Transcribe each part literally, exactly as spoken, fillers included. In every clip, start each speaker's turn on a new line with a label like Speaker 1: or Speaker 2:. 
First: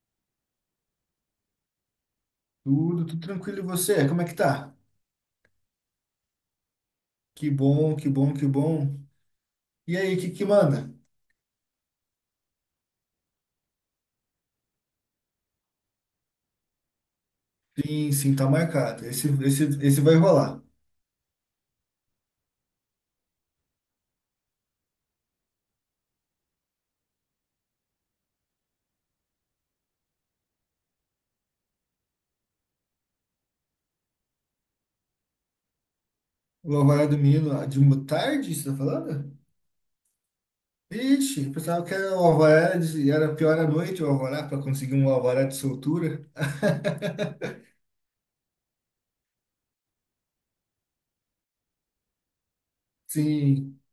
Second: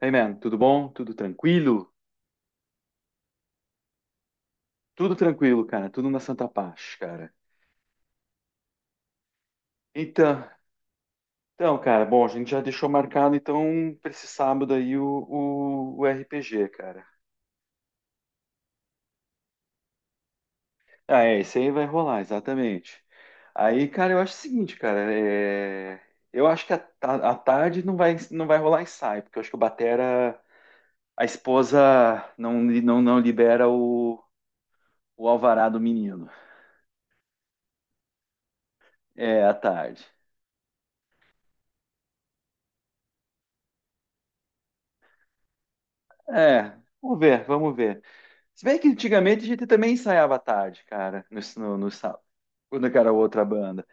Speaker 1: Hey man, tudo bom? Tudo tranquilo?
Speaker 2: Tudo, tudo tranquilo. E você? Como é que tá?
Speaker 1: Tudo tranquilo, cara. Tudo na Santa Paz, cara.
Speaker 2: Que bom, que bom, que bom. E aí, que
Speaker 1: Então,
Speaker 2: que manda?
Speaker 1: então, cara, bom, a gente já deixou marcado então para esse sábado aí o, o, o R P G, cara.
Speaker 2: Sim, sim, tá marcado. Esse, esse, esse vai rolar.
Speaker 1: Ah, é, esse aí vai rolar, exatamente. Aí, cara, eu acho o seguinte, cara, é. Eu acho que a, a, a tarde não vai, não vai rolar ensaio, porque eu acho que o Batera, a esposa não, li- não, não libera o, o alvará do menino.
Speaker 2: O Alvará do Menino de uma tarde, você tá falando?
Speaker 1: É, à tarde.
Speaker 2: Ixi, eu pensava que era o Alvará de, era pior à noite o Alvará para conseguir um Alvará de soltura.
Speaker 1: É, vamos ver, vamos ver. Se bem que antigamente a gente também ensaiava à tarde, cara, no, no, no sábado, quando era outra
Speaker 2: Sim,
Speaker 1: banda.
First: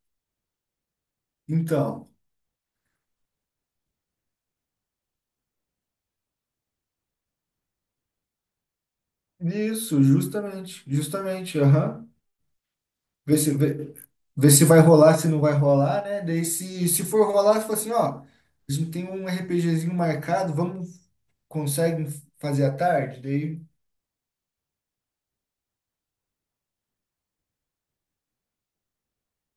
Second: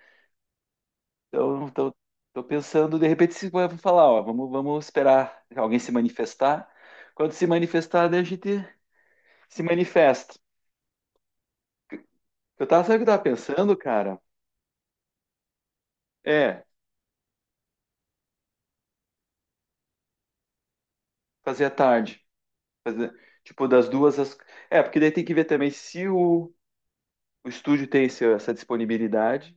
Speaker 1: Então, tô,
Speaker 2: então.
Speaker 1: tô pensando, de repente, se vai falar, ó, vamos, vamos esperar alguém se manifestar. Quando se manifestar, daí a gente se
Speaker 2: Isso,
Speaker 1: manifesta.
Speaker 2: justamente, justamente, aham.
Speaker 1: Eu tava, sabe o que eu tava
Speaker 2: Ver se,
Speaker 1: pensando,
Speaker 2: ver,
Speaker 1: cara?
Speaker 2: ver se vai rolar, se não vai rolar, né? Daí
Speaker 1: É,
Speaker 2: se, se for rolar, você fala assim, ó. A gente tem um RPGzinho marcado, vamos
Speaker 1: fazer à
Speaker 2: conseguem
Speaker 1: tarde.
Speaker 2: fazer à
Speaker 1: Fazer,
Speaker 2: tarde? Daí
Speaker 1: tipo, das duas às. É, porque daí tem que ver também se o, o estúdio tem esse- essa disponibilidade,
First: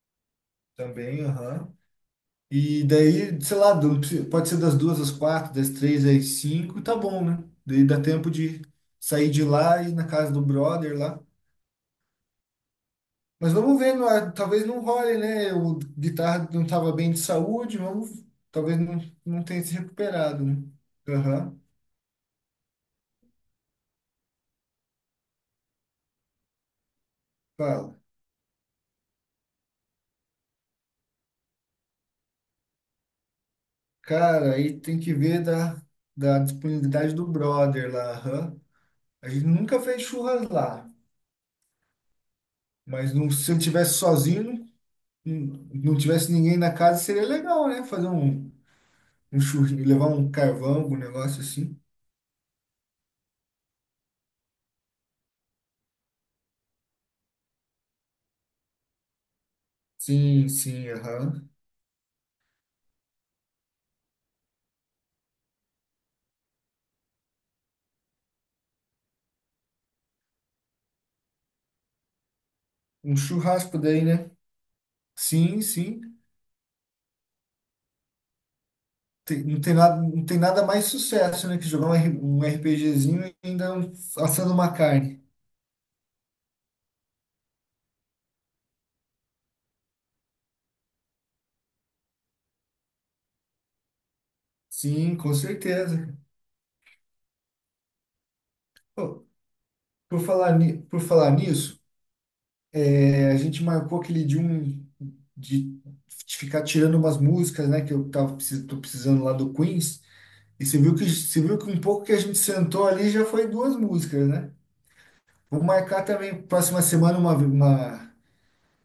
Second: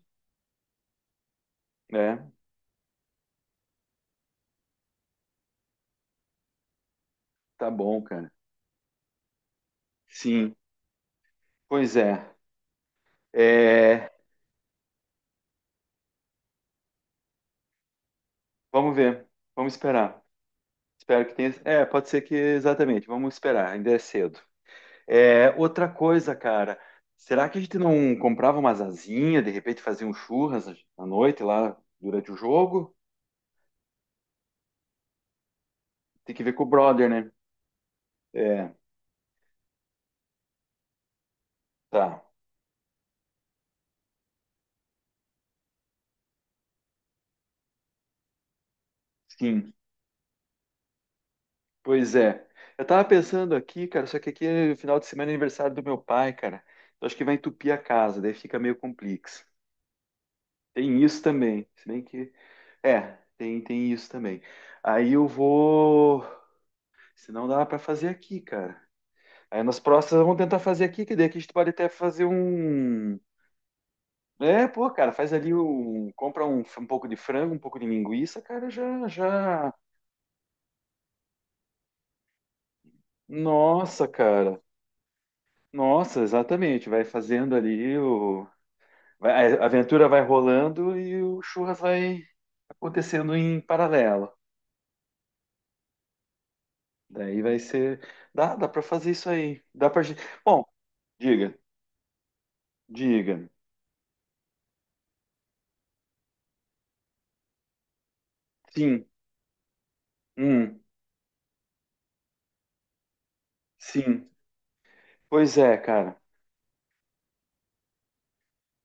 Speaker 2: também, aham.
Speaker 1: né?
Speaker 2: E daí, sei lá, do- pode ser das duas às quatro, das três às cinco, tá bom, né?
Speaker 1: Tá
Speaker 2: Daí dá
Speaker 1: bom,
Speaker 2: tempo
Speaker 1: cara.
Speaker 2: de sair de lá e ir na casa do
Speaker 1: Sim,
Speaker 2: brother lá.
Speaker 1: pois é.
Speaker 2: Mas vamos ver, não
Speaker 1: É,
Speaker 2: é- talvez não role, né? O guitarra não estava bem de saúde, vamos, talvez
Speaker 1: vamos
Speaker 2: não,
Speaker 1: ver,
Speaker 2: não tenha
Speaker 1: vamos
Speaker 2: se
Speaker 1: esperar.
Speaker 2: recuperado, né?
Speaker 1: Espero que tenha.
Speaker 2: Aham,
Speaker 1: É, pode ser que exatamente. Vamos esperar, ainda é cedo. É, outra coisa, cara. Será que a gente
Speaker 2: fala.
Speaker 1: não comprava umas asinhas, de repente fazia um churras à noite lá durante o jogo?
Speaker 2: Cara, aí tem que ver da,
Speaker 1: Tem
Speaker 2: da
Speaker 1: que ver com o brother,
Speaker 2: disponibilidade do
Speaker 1: né?
Speaker 2: brother lá, aham.
Speaker 1: É,
Speaker 2: A gente nunca fez churras lá,
Speaker 1: tá.
Speaker 2: mas não, se ele tivesse sozinho, hum não tivesse ninguém na casa, seria legal, né? Fazer um, um,
Speaker 1: Sim.
Speaker 2: churri, levar um carvão, um negócio assim.
Speaker 1: Pois é. Eu tava pensando aqui, cara, só que aqui é final de semana é aniversário do meu pai, cara. Eu acho que vai entupir a casa, daí fica meio complexo.
Speaker 2: Sim, sim,
Speaker 1: Tem isso
Speaker 2: aham.
Speaker 1: também. Se bem que. É, tem, tem isso também. Aí eu vou. Senão dá para fazer aqui, cara. Aí nas próximas vamos tentar fazer aqui, que daí aqui a gente pode até fazer
Speaker 2: Um
Speaker 1: um.
Speaker 2: churrasco daí, né?
Speaker 1: É, pô, cara, faz ali
Speaker 2: Sim, sim.
Speaker 1: um. Compra um, um pouco de frango, um pouco de linguiça, cara, já,
Speaker 2: Tem- não
Speaker 1: já.
Speaker 2: tem nada, não tem nada mais sucesso, né? Que jogar um, R- um RPGzinho e ainda um-
Speaker 1: Nossa,
Speaker 2: assando
Speaker 1: cara.
Speaker 2: uma carne.
Speaker 1: Nossa, exatamente. Vai fazendo ali o. vai- a aventura vai rolando e o churras vai acontecendo em paralelo.
Speaker 2: Sim, com certeza.
Speaker 1: Daí vai ser. Dá, dá pra fazer
Speaker 2: Pô,
Speaker 1: isso aí. Dá pra.
Speaker 2: por
Speaker 1: gente-
Speaker 2: falar,
Speaker 1: Bom,
Speaker 2: ni- por falar
Speaker 1: diga,
Speaker 2: nisso, é, a
Speaker 1: diga.
Speaker 2: gente marcou aquele de um de ficar tirando umas músicas, né? Que eu tava, precis- tô
Speaker 1: Sim,
Speaker 2: precisando lá do Queens. E você
Speaker 1: hum,
Speaker 2: viu que, você viu que um pouco que a gente sentou ali já foi duas músicas,
Speaker 1: sim.
Speaker 2: né?
Speaker 1: Pois
Speaker 2: Vou
Speaker 1: é,
Speaker 2: marcar
Speaker 1: cara.
Speaker 2: também próxima semana uma, uma,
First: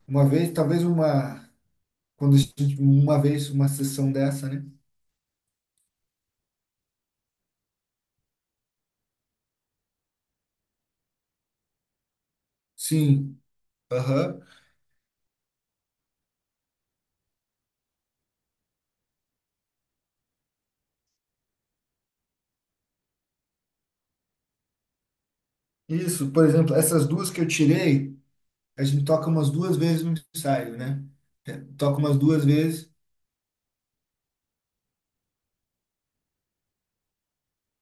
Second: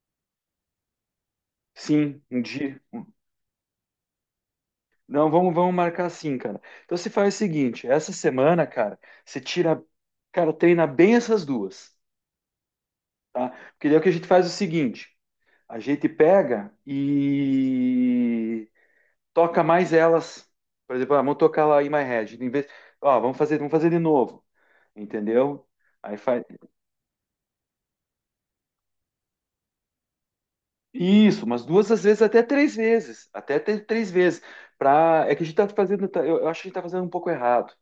Speaker 2: uma vez, talvez uma,
Speaker 1: Sim,
Speaker 2: quando a
Speaker 1: um
Speaker 2: gente,
Speaker 1: dia.
Speaker 2: uma vez uma sessão dessa, né?
Speaker 1: Não, vamos, vamos marcar assim cara. Então você faz o seguinte, essa semana, cara, você tira, cara, treina bem essas duas,
Speaker 2: Sim,
Speaker 1: tá? Porque daí o que a gente faz
Speaker 2: aham.
Speaker 1: é o seguinte, a gente pega e toca mais elas. Por exemplo, ah, vamos tocar lá In My Head, em vez, ó, vamos fazer, vamos fazer de novo, entendeu? Aí
Speaker 2: Isso,
Speaker 1: faz
Speaker 2: por exemplo, essas duas que eu tirei, a gente toca umas duas vezes no ensaio, né?
Speaker 1: isso,
Speaker 2: É,
Speaker 1: umas duas
Speaker 2: toca
Speaker 1: às
Speaker 2: umas
Speaker 1: vezes até
Speaker 2: duas
Speaker 1: três
Speaker 2: vezes.
Speaker 1: vezes, até ter três vezes, pra. É que a gente tá fazendo, tá- eu eu acho que a gente tá fazendo um pouco errado.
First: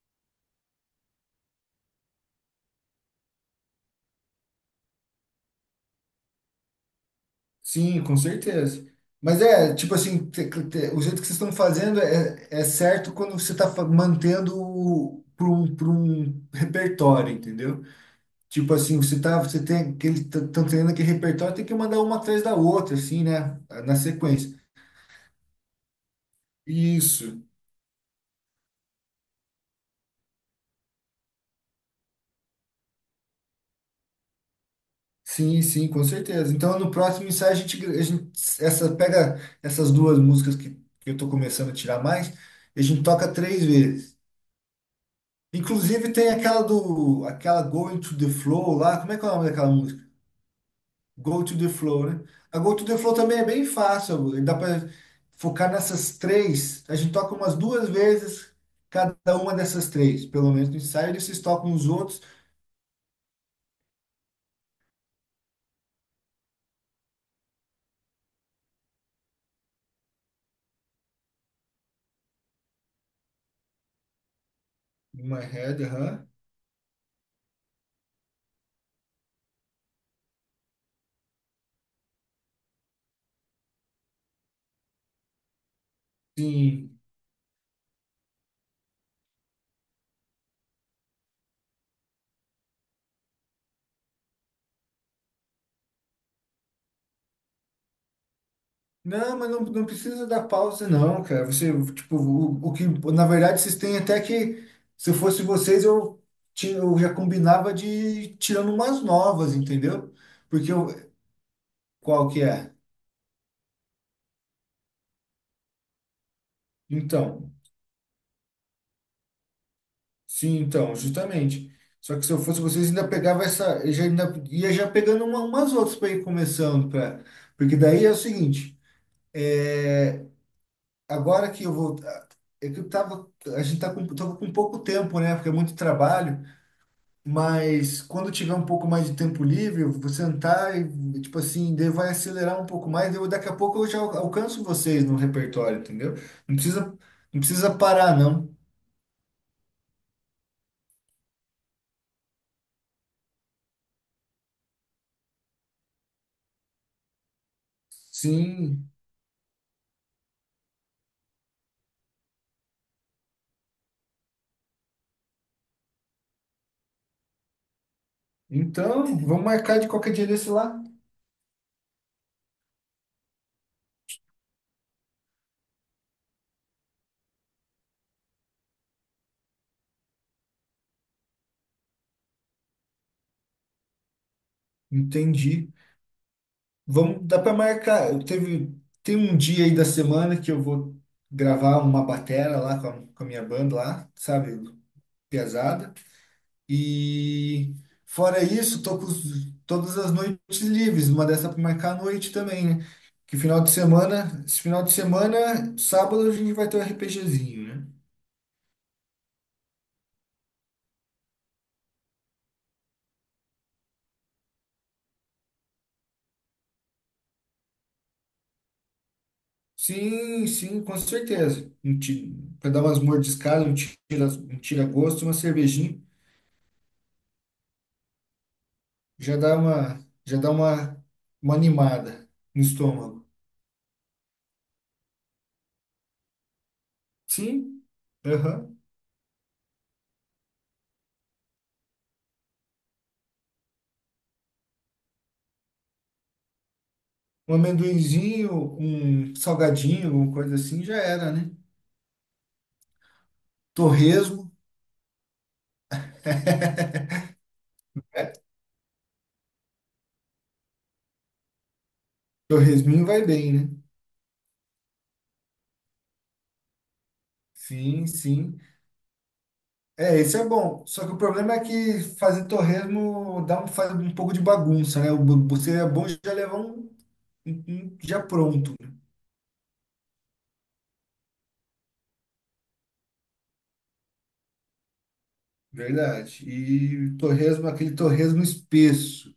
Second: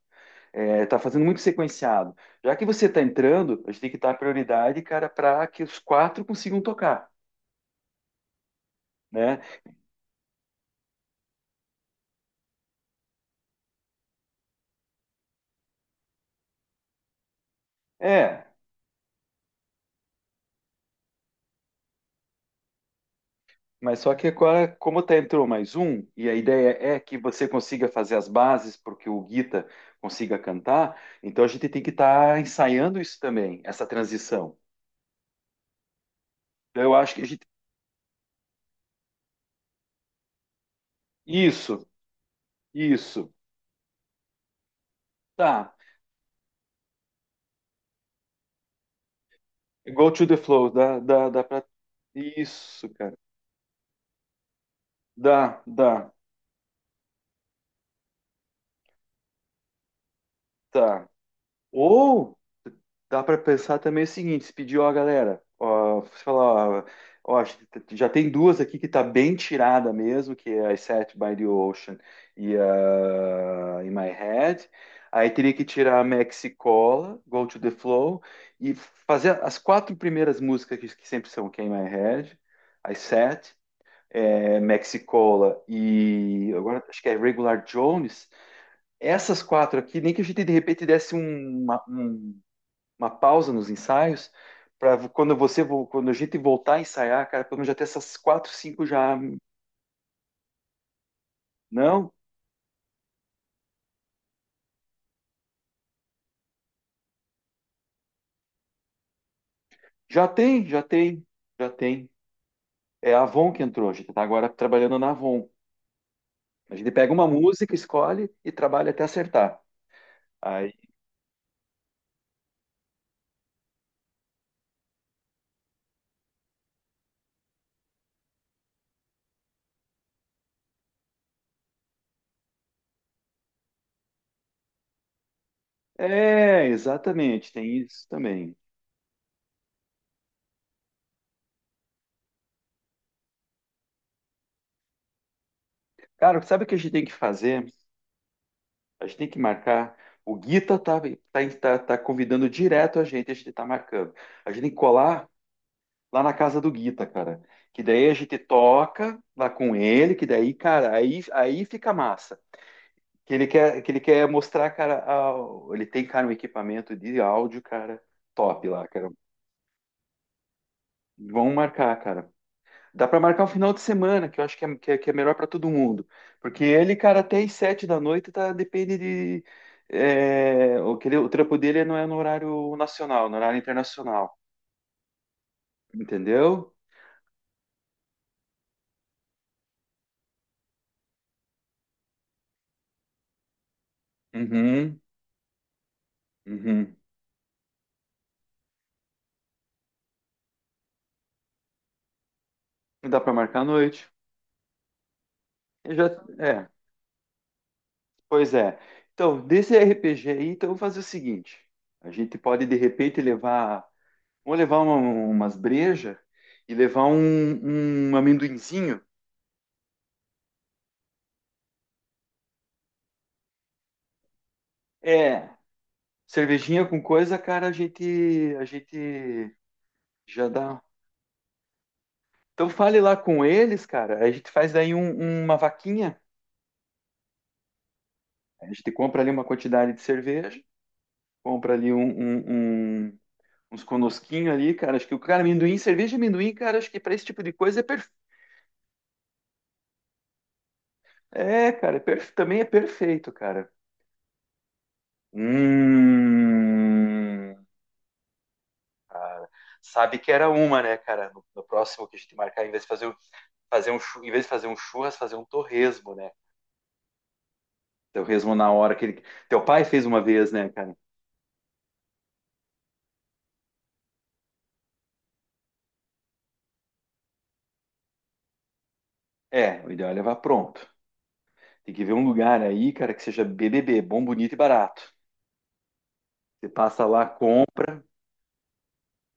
Speaker 1: É, tá fazendo muito sequenciado. Já que você tá entrando, a gente tem que dar prioridade, cara, para que os quatro consigam tocar,
Speaker 2: Sim, com certeza.
Speaker 1: né?
Speaker 2: Mas é, tipo assim, te- te- o jeito que vocês estão fazendo é, é, certo quando você está mantendo para um, pra um repertório, entendeu?
Speaker 1: É,
Speaker 2: Tipo assim, você tá, você tem aquele, estão treinando aquele repertório, tem que mandar uma atrás da outra, assim, né? Na
Speaker 1: mas só que
Speaker 2: sequência.
Speaker 1: agora, como tá entrou mais um, e a ideia é que
Speaker 2: Isso.
Speaker 1: você consiga fazer as bases porque o Guita consiga cantar, então a gente tem que estar ensaiando isso também, essa transição.
Speaker 2: Sim, sim, com certeza. Então,
Speaker 1: Então,
Speaker 2: no
Speaker 1: eu acho que a
Speaker 2: próximo
Speaker 1: gente.
Speaker 2: ensaio, a gente, a gente essa, pega essas duas músicas que, que eu tô começando a
Speaker 1: Isso,
Speaker 2: tirar mais, e a gente toca
Speaker 1: isso.
Speaker 2: três vezes.
Speaker 1: Tá.
Speaker 2: Inclusive tem aquela do, aquela Going to the Flow lá, como é que é o nome daquela música?
Speaker 1: Go to the flow. Dá, dá, dá
Speaker 2: Go to
Speaker 1: pra.
Speaker 2: the Flow, né? A Go to
Speaker 1: Isso,
Speaker 2: the Flow
Speaker 1: cara.
Speaker 2: também é bem fácil, dá para
Speaker 1: Dá,
Speaker 2: focar
Speaker 1: dá,
Speaker 2: nessas três. A gente toca umas duas vezes cada uma dessas três, pelo menos no
Speaker 1: tá.
Speaker 2: ensaio, eles tocam os outros.
Speaker 1: Ou dá para pensar também o seguinte, se pedir, ó, galera, ó, você falar, ó, ó, acho que já tem duas aqui que tá bem tirada mesmo, que é I Sat by the Ocean e a In My Head. Aí
Speaker 2: In my
Speaker 1: teria que
Speaker 2: head,
Speaker 1: tirar a
Speaker 2: aham.
Speaker 1: Mexicola, Go to the Flow, e fazer as quatro primeiras músicas que, que sempre são, que é In My Head, I Sat, é, Mexicola e agora
Speaker 2: Sim.
Speaker 1: acho que é Regular Jones. Essas quatro aqui, nem que a gente de repente desse um, uma- um- uma pausa nos ensaios, para quando você quando a gente voltar a ensaiar, cara, pelo menos já ter essas quatro, cinco já.
Speaker 2: Não, mas não, não precisa dar pausa, não, cara. Você,
Speaker 1: Não,
Speaker 2: tipo, o, o que, na verdade, vocês têm até que, se eu fosse vocês, eu, tinha, eu já combinava de ir tirando umas novas, entendeu?
Speaker 1: já tem,
Speaker 2: Porque
Speaker 1: já
Speaker 2: eu,
Speaker 1: tem, já tem.
Speaker 2: qual que é?
Speaker 1: É a Avon que entrou, a gente está agora trabalhando na Avon. A gente pega uma
Speaker 2: Então,
Speaker 1: música, escolhe e trabalha até acertar.
Speaker 2: sim,
Speaker 1: Aí,
Speaker 2: então, justamente. Só que se eu fosse vocês, ainda pegava essa, eu já ainda ia já pegando uma- umas outras para ir começando, pra, porque daí é o seguinte, é, agora que eu vou, é que eu tava, a gente tá com, tava com pouco tempo, né? Porque é muito trabalho.
Speaker 1: é, exatamente, tem
Speaker 2: Mas
Speaker 1: isso
Speaker 2: quando tiver
Speaker 1: também.
Speaker 2: um pouco mais de tempo livre, eu vou sentar e, tipo assim, daí vai acelerar um pouco mais. Eu, daqui a pouco eu já al- alcanço vocês no repertório, entendeu?
Speaker 1: Cara,
Speaker 2: Não
Speaker 1: sabe o que a
Speaker 2: precisa,
Speaker 1: gente tem que
Speaker 2: não
Speaker 1: fazer?
Speaker 2: precisa parar, não.
Speaker 1: A gente tem que marcar. O Guita tá, tá, tá, tá convidando direto a gente, a gente tá marcando. A gente tem que colar lá na casa do Guita, cara. Que daí a gente
Speaker 2: Sim.
Speaker 1: toca lá com ele, que daí, cara, aí, aí fica massa. Que ele quer, que ele quer mostrar, cara, a- ele tem, cara, um equipamento de áudio, cara, top lá,
Speaker 2: Então,
Speaker 1: cara.
Speaker 2: vamos marcar de qualquer dia desse lá.
Speaker 1: Vão marcar, cara. Dá pra marcar um final de semana, que eu acho que é, que é, que é melhor pra todo mundo. Porque ele, cara, até às sete da noite, tá, depende de. É, o, que ele- o trampo dele não é no horário nacional, no horário internacional.
Speaker 2: Entendi.
Speaker 1: Entendeu?
Speaker 2: Vamos, dá para marcar. Eu teve, tem um dia aí da semana que eu vou gravar uma batera lá com a, com a minha banda lá, sabe?
Speaker 1: Uhum,
Speaker 2: Pesada.
Speaker 1: uhum.
Speaker 2: E fora isso, tô com os- todas as noites livres, uma dessa para marcar a noite também, né?
Speaker 1: Dá pra
Speaker 2: Que
Speaker 1: marcar
Speaker 2: final
Speaker 1: à
Speaker 2: de
Speaker 1: noite.
Speaker 2: semana, Esse final de semana,
Speaker 1: Eu já,
Speaker 2: sábado a gente vai
Speaker 1: é,
Speaker 2: ter um RPGzinho, né?
Speaker 1: pois é. Então, desse R P G aí, então vamos fazer o seguinte: a gente pode de repente levar, vamos levar uma- umas brejas e levar um, um amendoinzinho.
Speaker 2: Sim, sim, com certeza. Um ti- Pra dar umas mordiscadas, um tira, um tira-gosto, uma
Speaker 1: É,
Speaker 2: cervejinha,
Speaker 1: cervejinha com coisa, cara, a gente, a
Speaker 2: já
Speaker 1: gente
Speaker 2: dá uma, já
Speaker 1: já
Speaker 2: dá
Speaker 1: dá.
Speaker 2: uma, uma animada no
Speaker 1: Então fale lá
Speaker 2: estômago.
Speaker 1: com eles, cara. A gente faz daí um- uma vaquinha.
Speaker 2: Sim,
Speaker 1: A
Speaker 2: aham.
Speaker 1: gente compra ali uma quantidade de cerveja, compra ali um, um- um- uns conosquinhos ali, cara. Acho que o cara amendoim, cerveja e amendoim, cara, acho que para esse tipo de
Speaker 2: Um
Speaker 1: coisa é perfeito.
Speaker 2: amendoinzinho, um salgadinho, alguma coisa assim, já era, né?
Speaker 1: É, cara, é perfe- também é perfeito, cara.
Speaker 2: Torresmo.
Speaker 1: Hum. Cara, sabe que era uma, né, cara? No, no próximo que a gente marcar, em vez de
Speaker 2: Torresminho
Speaker 1: fazer, um-
Speaker 2: vai bem, né?
Speaker 1: fazer um, chu- em vez de fazer um churras, fazer um torresmo, né?
Speaker 2: Sim,
Speaker 1: Torresmo
Speaker 2: sim.
Speaker 1: na hora que ele. Teu pai fez
Speaker 2: É,
Speaker 1: uma
Speaker 2: esse é
Speaker 1: vez, né,
Speaker 2: bom.
Speaker 1: cara?
Speaker 2: Só que o problema é que fazer torresmo dá um, faz um pouco de bagunça, né? O bu- bu- Seria bom já levar um, um- um já pronto, né?
Speaker 1: É, o ideal é levar pronto. Tem que ver um lugar aí, cara, que seja B B B, bom, bonito e barato.
Speaker 2: Verdade.
Speaker 1: Você passa
Speaker 2: E
Speaker 1: lá,
Speaker 2: torresmo, aquele
Speaker 1: compra.
Speaker 2: torresmo espesso,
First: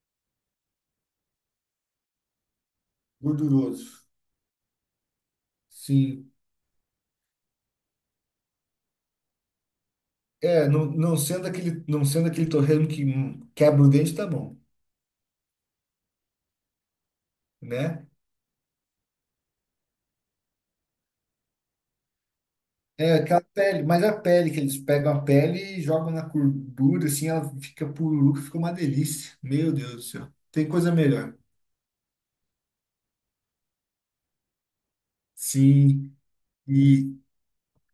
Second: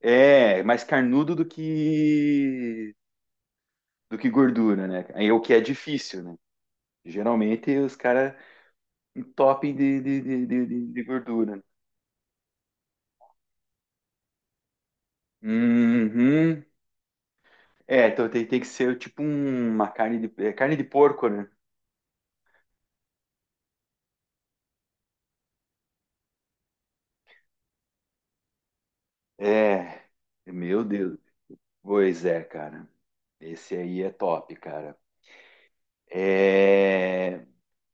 Speaker 1: É, mais carnudo do que
Speaker 2: gorduroso.
Speaker 1: do que gordura, né? Aí é o que é difícil,
Speaker 2: Sim.
Speaker 1: né? Geralmente os caras um topping de, de, de, de,
Speaker 2: É, não,
Speaker 1: de- de
Speaker 2: não sendo
Speaker 1: gordura.
Speaker 2: aquele, não sendo aquele torresmo que hum, quebra o dente, tá bom,
Speaker 1: Uhum. É,
Speaker 2: né?
Speaker 1: então tem, tem que ser tipo um- uma carne de, é, carne de porco, né?
Speaker 2: É aquela pele, mas a pele que eles pegam a pele e jogam na gordura, assim, ela fica pururuca, fica uma delícia. Meu Deus
Speaker 1: É,
Speaker 2: do céu. Tem
Speaker 1: meu
Speaker 2: coisa
Speaker 1: Deus.
Speaker 2: melhor.
Speaker 1: Pois é, cara. Esse aí é top, cara.
Speaker 2: Sim, e
Speaker 1: É,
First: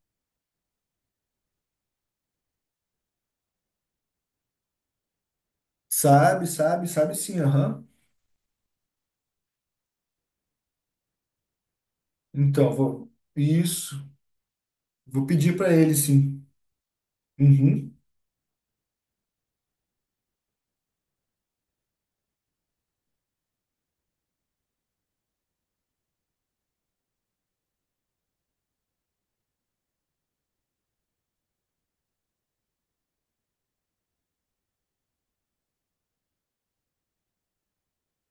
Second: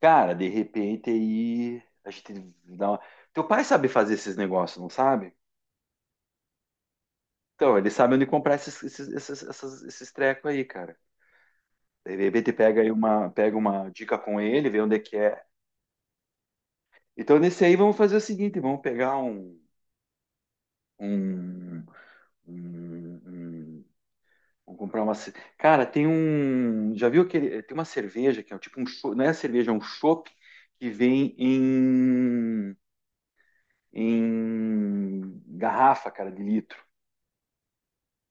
Speaker 1: cara, de repente aí a gente dá uma. Teu pai sabe fazer esses negócios, não sabe?
Speaker 2: sabe, sabe, sabe sim,
Speaker 1: Então,
Speaker 2: aham.
Speaker 1: ele sabe onde comprar esses, esses, esses, essas- esses trecos aí, cara. De repente
Speaker 2: Então,
Speaker 1: pega aí
Speaker 2: vou.
Speaker 1: uma, pega uma
Speaker 2: Isso.
Speaker 1: dica com ele, vê onde é que
Speaker 2: Vou
Speaker 1: é.
Speaker 2: pedir para ele, sim.
Speaker 1: Então, nesse aí,
Speaker 2: Uhum.
Speaker 1: vamos fazer o seguinte: vamos pegar um. um, um- um- Vamos comprar uma. ce- Cara, tem um. Já viu aquele. eh, Tem uma cerveja que é tipo um. cho- Não é cerveja, é um chopp que vem em. em. Garrafa, cara, de litro.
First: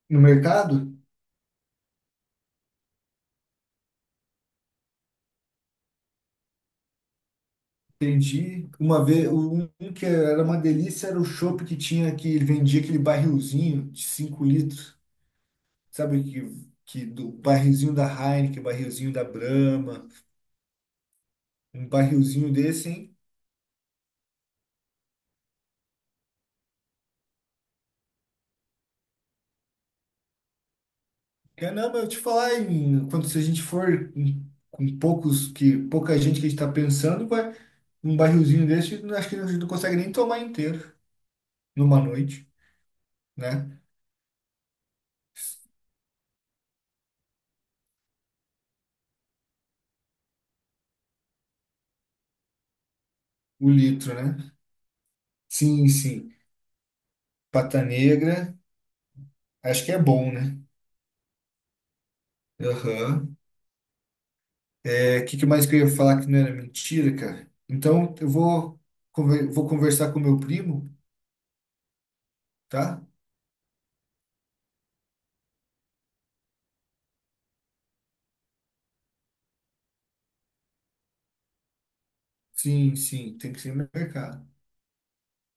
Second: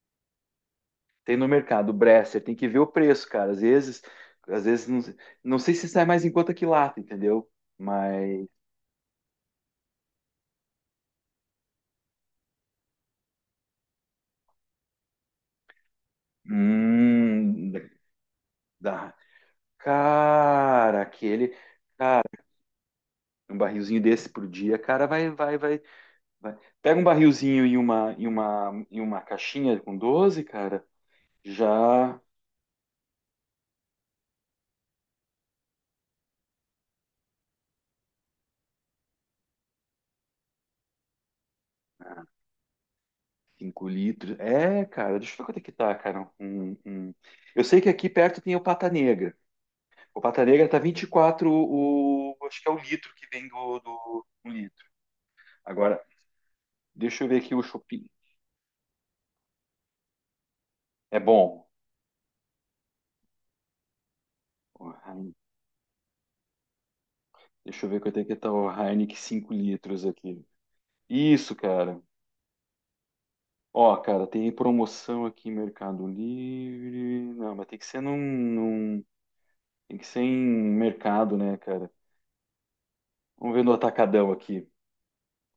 Speaker 2: No mercado?
Speaker 1: Tem no mercado, Bresser. Tem que ver o preço, cara. Às vezes. Às vezes não, não sei se sai mais em conta que lata, entendeu? Mas.
Speaker 2: Entendi. Uma vez, um um que era uma delícia era o chopp que tinha que ele vendia aquele barrilzinho de cinco litros. Sabe que, que do
Speaker 1: Hum,
Speaker 2: barrilzinho da Heineken, barrilzinho
Speaker 1: da,
Speaker 2: da Brahma.
Speaker 1: Cara, aquele
Speaker 2: Um barrilzinho desse, hein?
Speaker 1: um barrilzinho desse por dia, cara, vai, vai, vai, vai. Pega um barrilzinho e uma, e uma, e uma caixinha com doze, cara,
Speaker 2: Caramba, eu te
Speaker 1: já
Speaker 2: falar, em- quando se a gente for em- com poucos que pouca gente que a gente tá pensando, vai um barrilzinho desse, eu acho que a gente não consegue nem tomar inteiro numa noite, né?
Speaker 1: cinco litros. É, cara, deixa eu ver quanto é que tá, cara. Um, um- Eu sei que aqui perto tem o Pata Negra. O Pata Negra tá vinte e quatro, o. Acho que é o litro que vem
Speaker 2: O
Speaker 1: do,
Speaker 2: litro,
Speaker 1: do um
Speaker 2: né?
Speaker 1: litro.
Speaker 2: Sim,
Speaker 1: Agora,
Speaker 2: sim.
Speaker 1: deixa eu ver aqui o
Speaker 2: Pata
Speaker 1: Chopin.
Speaker 2: negra, acho que é bom, né?
Speaker 1: É bom.
Speaker 2: Aham.
Speaker 1: O
Speaker 2: É, o
Speaker 1: Heine-
Speaker 2: que que mais que eu ia falar que não era mentira, cara?
Speaker 1: Deixa eu ver
Speaker 2: Então,
Speaker 1: quanto é
Speaker 2: eu
Speaker 1: que tá o
Speaker 2: vou
Speaker 1: Heineken
Speaker 2: conver-
Speaker 1: cinco
Speaker 2: vou
Speaker 1: litros
Speaker 2: conversar com meu
Speaker 1: aqui.
Speaker 2: primo,
Speaker 1: Isso, cara.
Speaker 2: tá?
Speaker 1: Ó, cara, tem promoção aqui em Mercado Livre. Não, mas tem que ser num, num-. Tem que ser em mercado, né, cara?
Speaker 2: Sim, sim, tem
Speaker 1: Vamos
Speaker 2: que
Speaker 1: ver no
Speaker 2: ser no
Speaker 1: atacadão
Speaker 2: mercado.
Speaker 1: aqui.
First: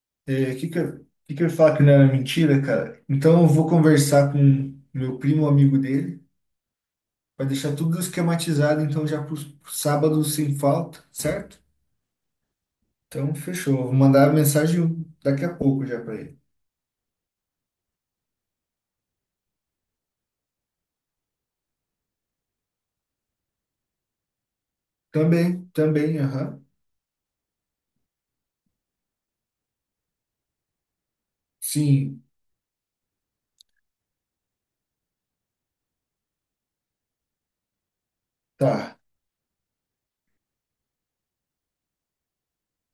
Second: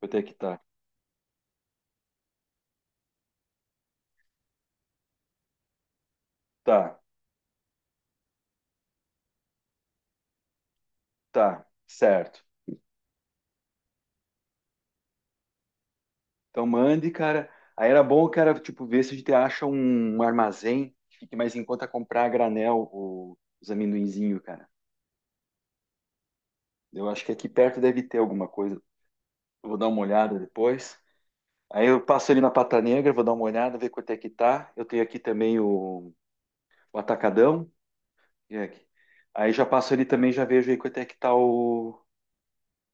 Speaker 1: Quanto é que
Speaker 2: É,
Speaker 1: tá?
Speaker 2: que que eu, que que eu ia falar que não era mentira, cara? Então eu vou conversar com meu primo, amigo dele,
Speaker 1: Tá,
Speaker 2: para deixar tudo esquematizado, então já pro pro sábado sem falta, certo?
Speaker 1: tá, certo.
Speaker 2: Então fechou. Vou mandar a mensagem daqui a pouco já para ele.
Speaker 1: Então mande, cara. Aí era bom, cara, tipo, ver se a gente acha um, um armazém que fique mais em conta comprar a granel o- os amendoinzinhos, cara.
Speaker 2: Também, também, aham.
Speaker 1: Eu acho que aqui perto deve ter alguma coisa. Eu vou dar uma olhada depois. Aí eu
Speaker 2: Sim,
Speaker 1: passo ali na Pata Negra, vou dar uma olhada, ver quanto é que tá. Eu tenho aqui também o o Atacadão. Jack.
Speaker 2: tá.
Speaker 1: Aí já passo ali também, já vejo aí quanto é que tá o,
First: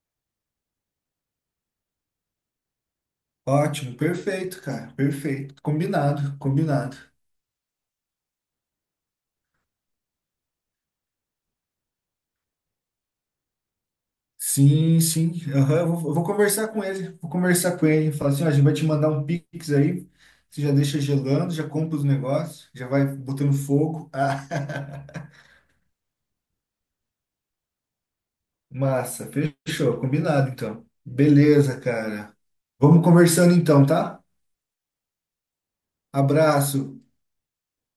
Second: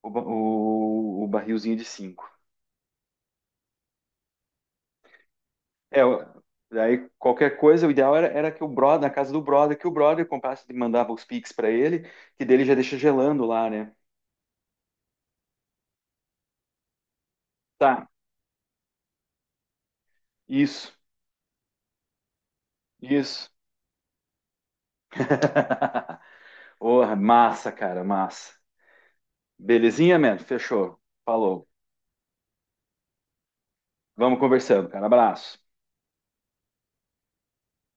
Speaker 1: o, ba- o- o barrilzinho de cinco.
Speaker 2: Ótimo, perfeito, cara, perfeito.
Speaker 1: É, eu-
Speaker 2: Combinado, combinado.
Speaker 1: daí qualquer coisa, o ideal era, era que o brother, na casa do brother, que o brother comprasse e mandava os Pix pra ele, que dele já deixa gelando lá, né?
Speaker 2: Sim, sim. Aham, eu vou, eu vou conversar com ele. Vou conversar com
Speaker 1: Tá,
Speaker 2: ele. Falar assim, ó, a gente vai te mandar um Pix aí. Você já
Speaker 1: isso,
Speaker 2: deixa gelando, já compra os negócios, já vai
Speaker 1: isso.
Speaker 2: botando fogo. Ah,
Speaker 1: Porra, massa, cara, massa.
Speaker 2: massa, fechou.
Speaker 1: Belezinha, mano?
Speaker 2: Combinado, então.
Speaker 1: Fechou. Falou.
Speaker 2: Beleza, cara. Vamos conversando então, tá?
Speaker 1: Vamos conversando, cara. Abraço.
Speaker 2: Abraço.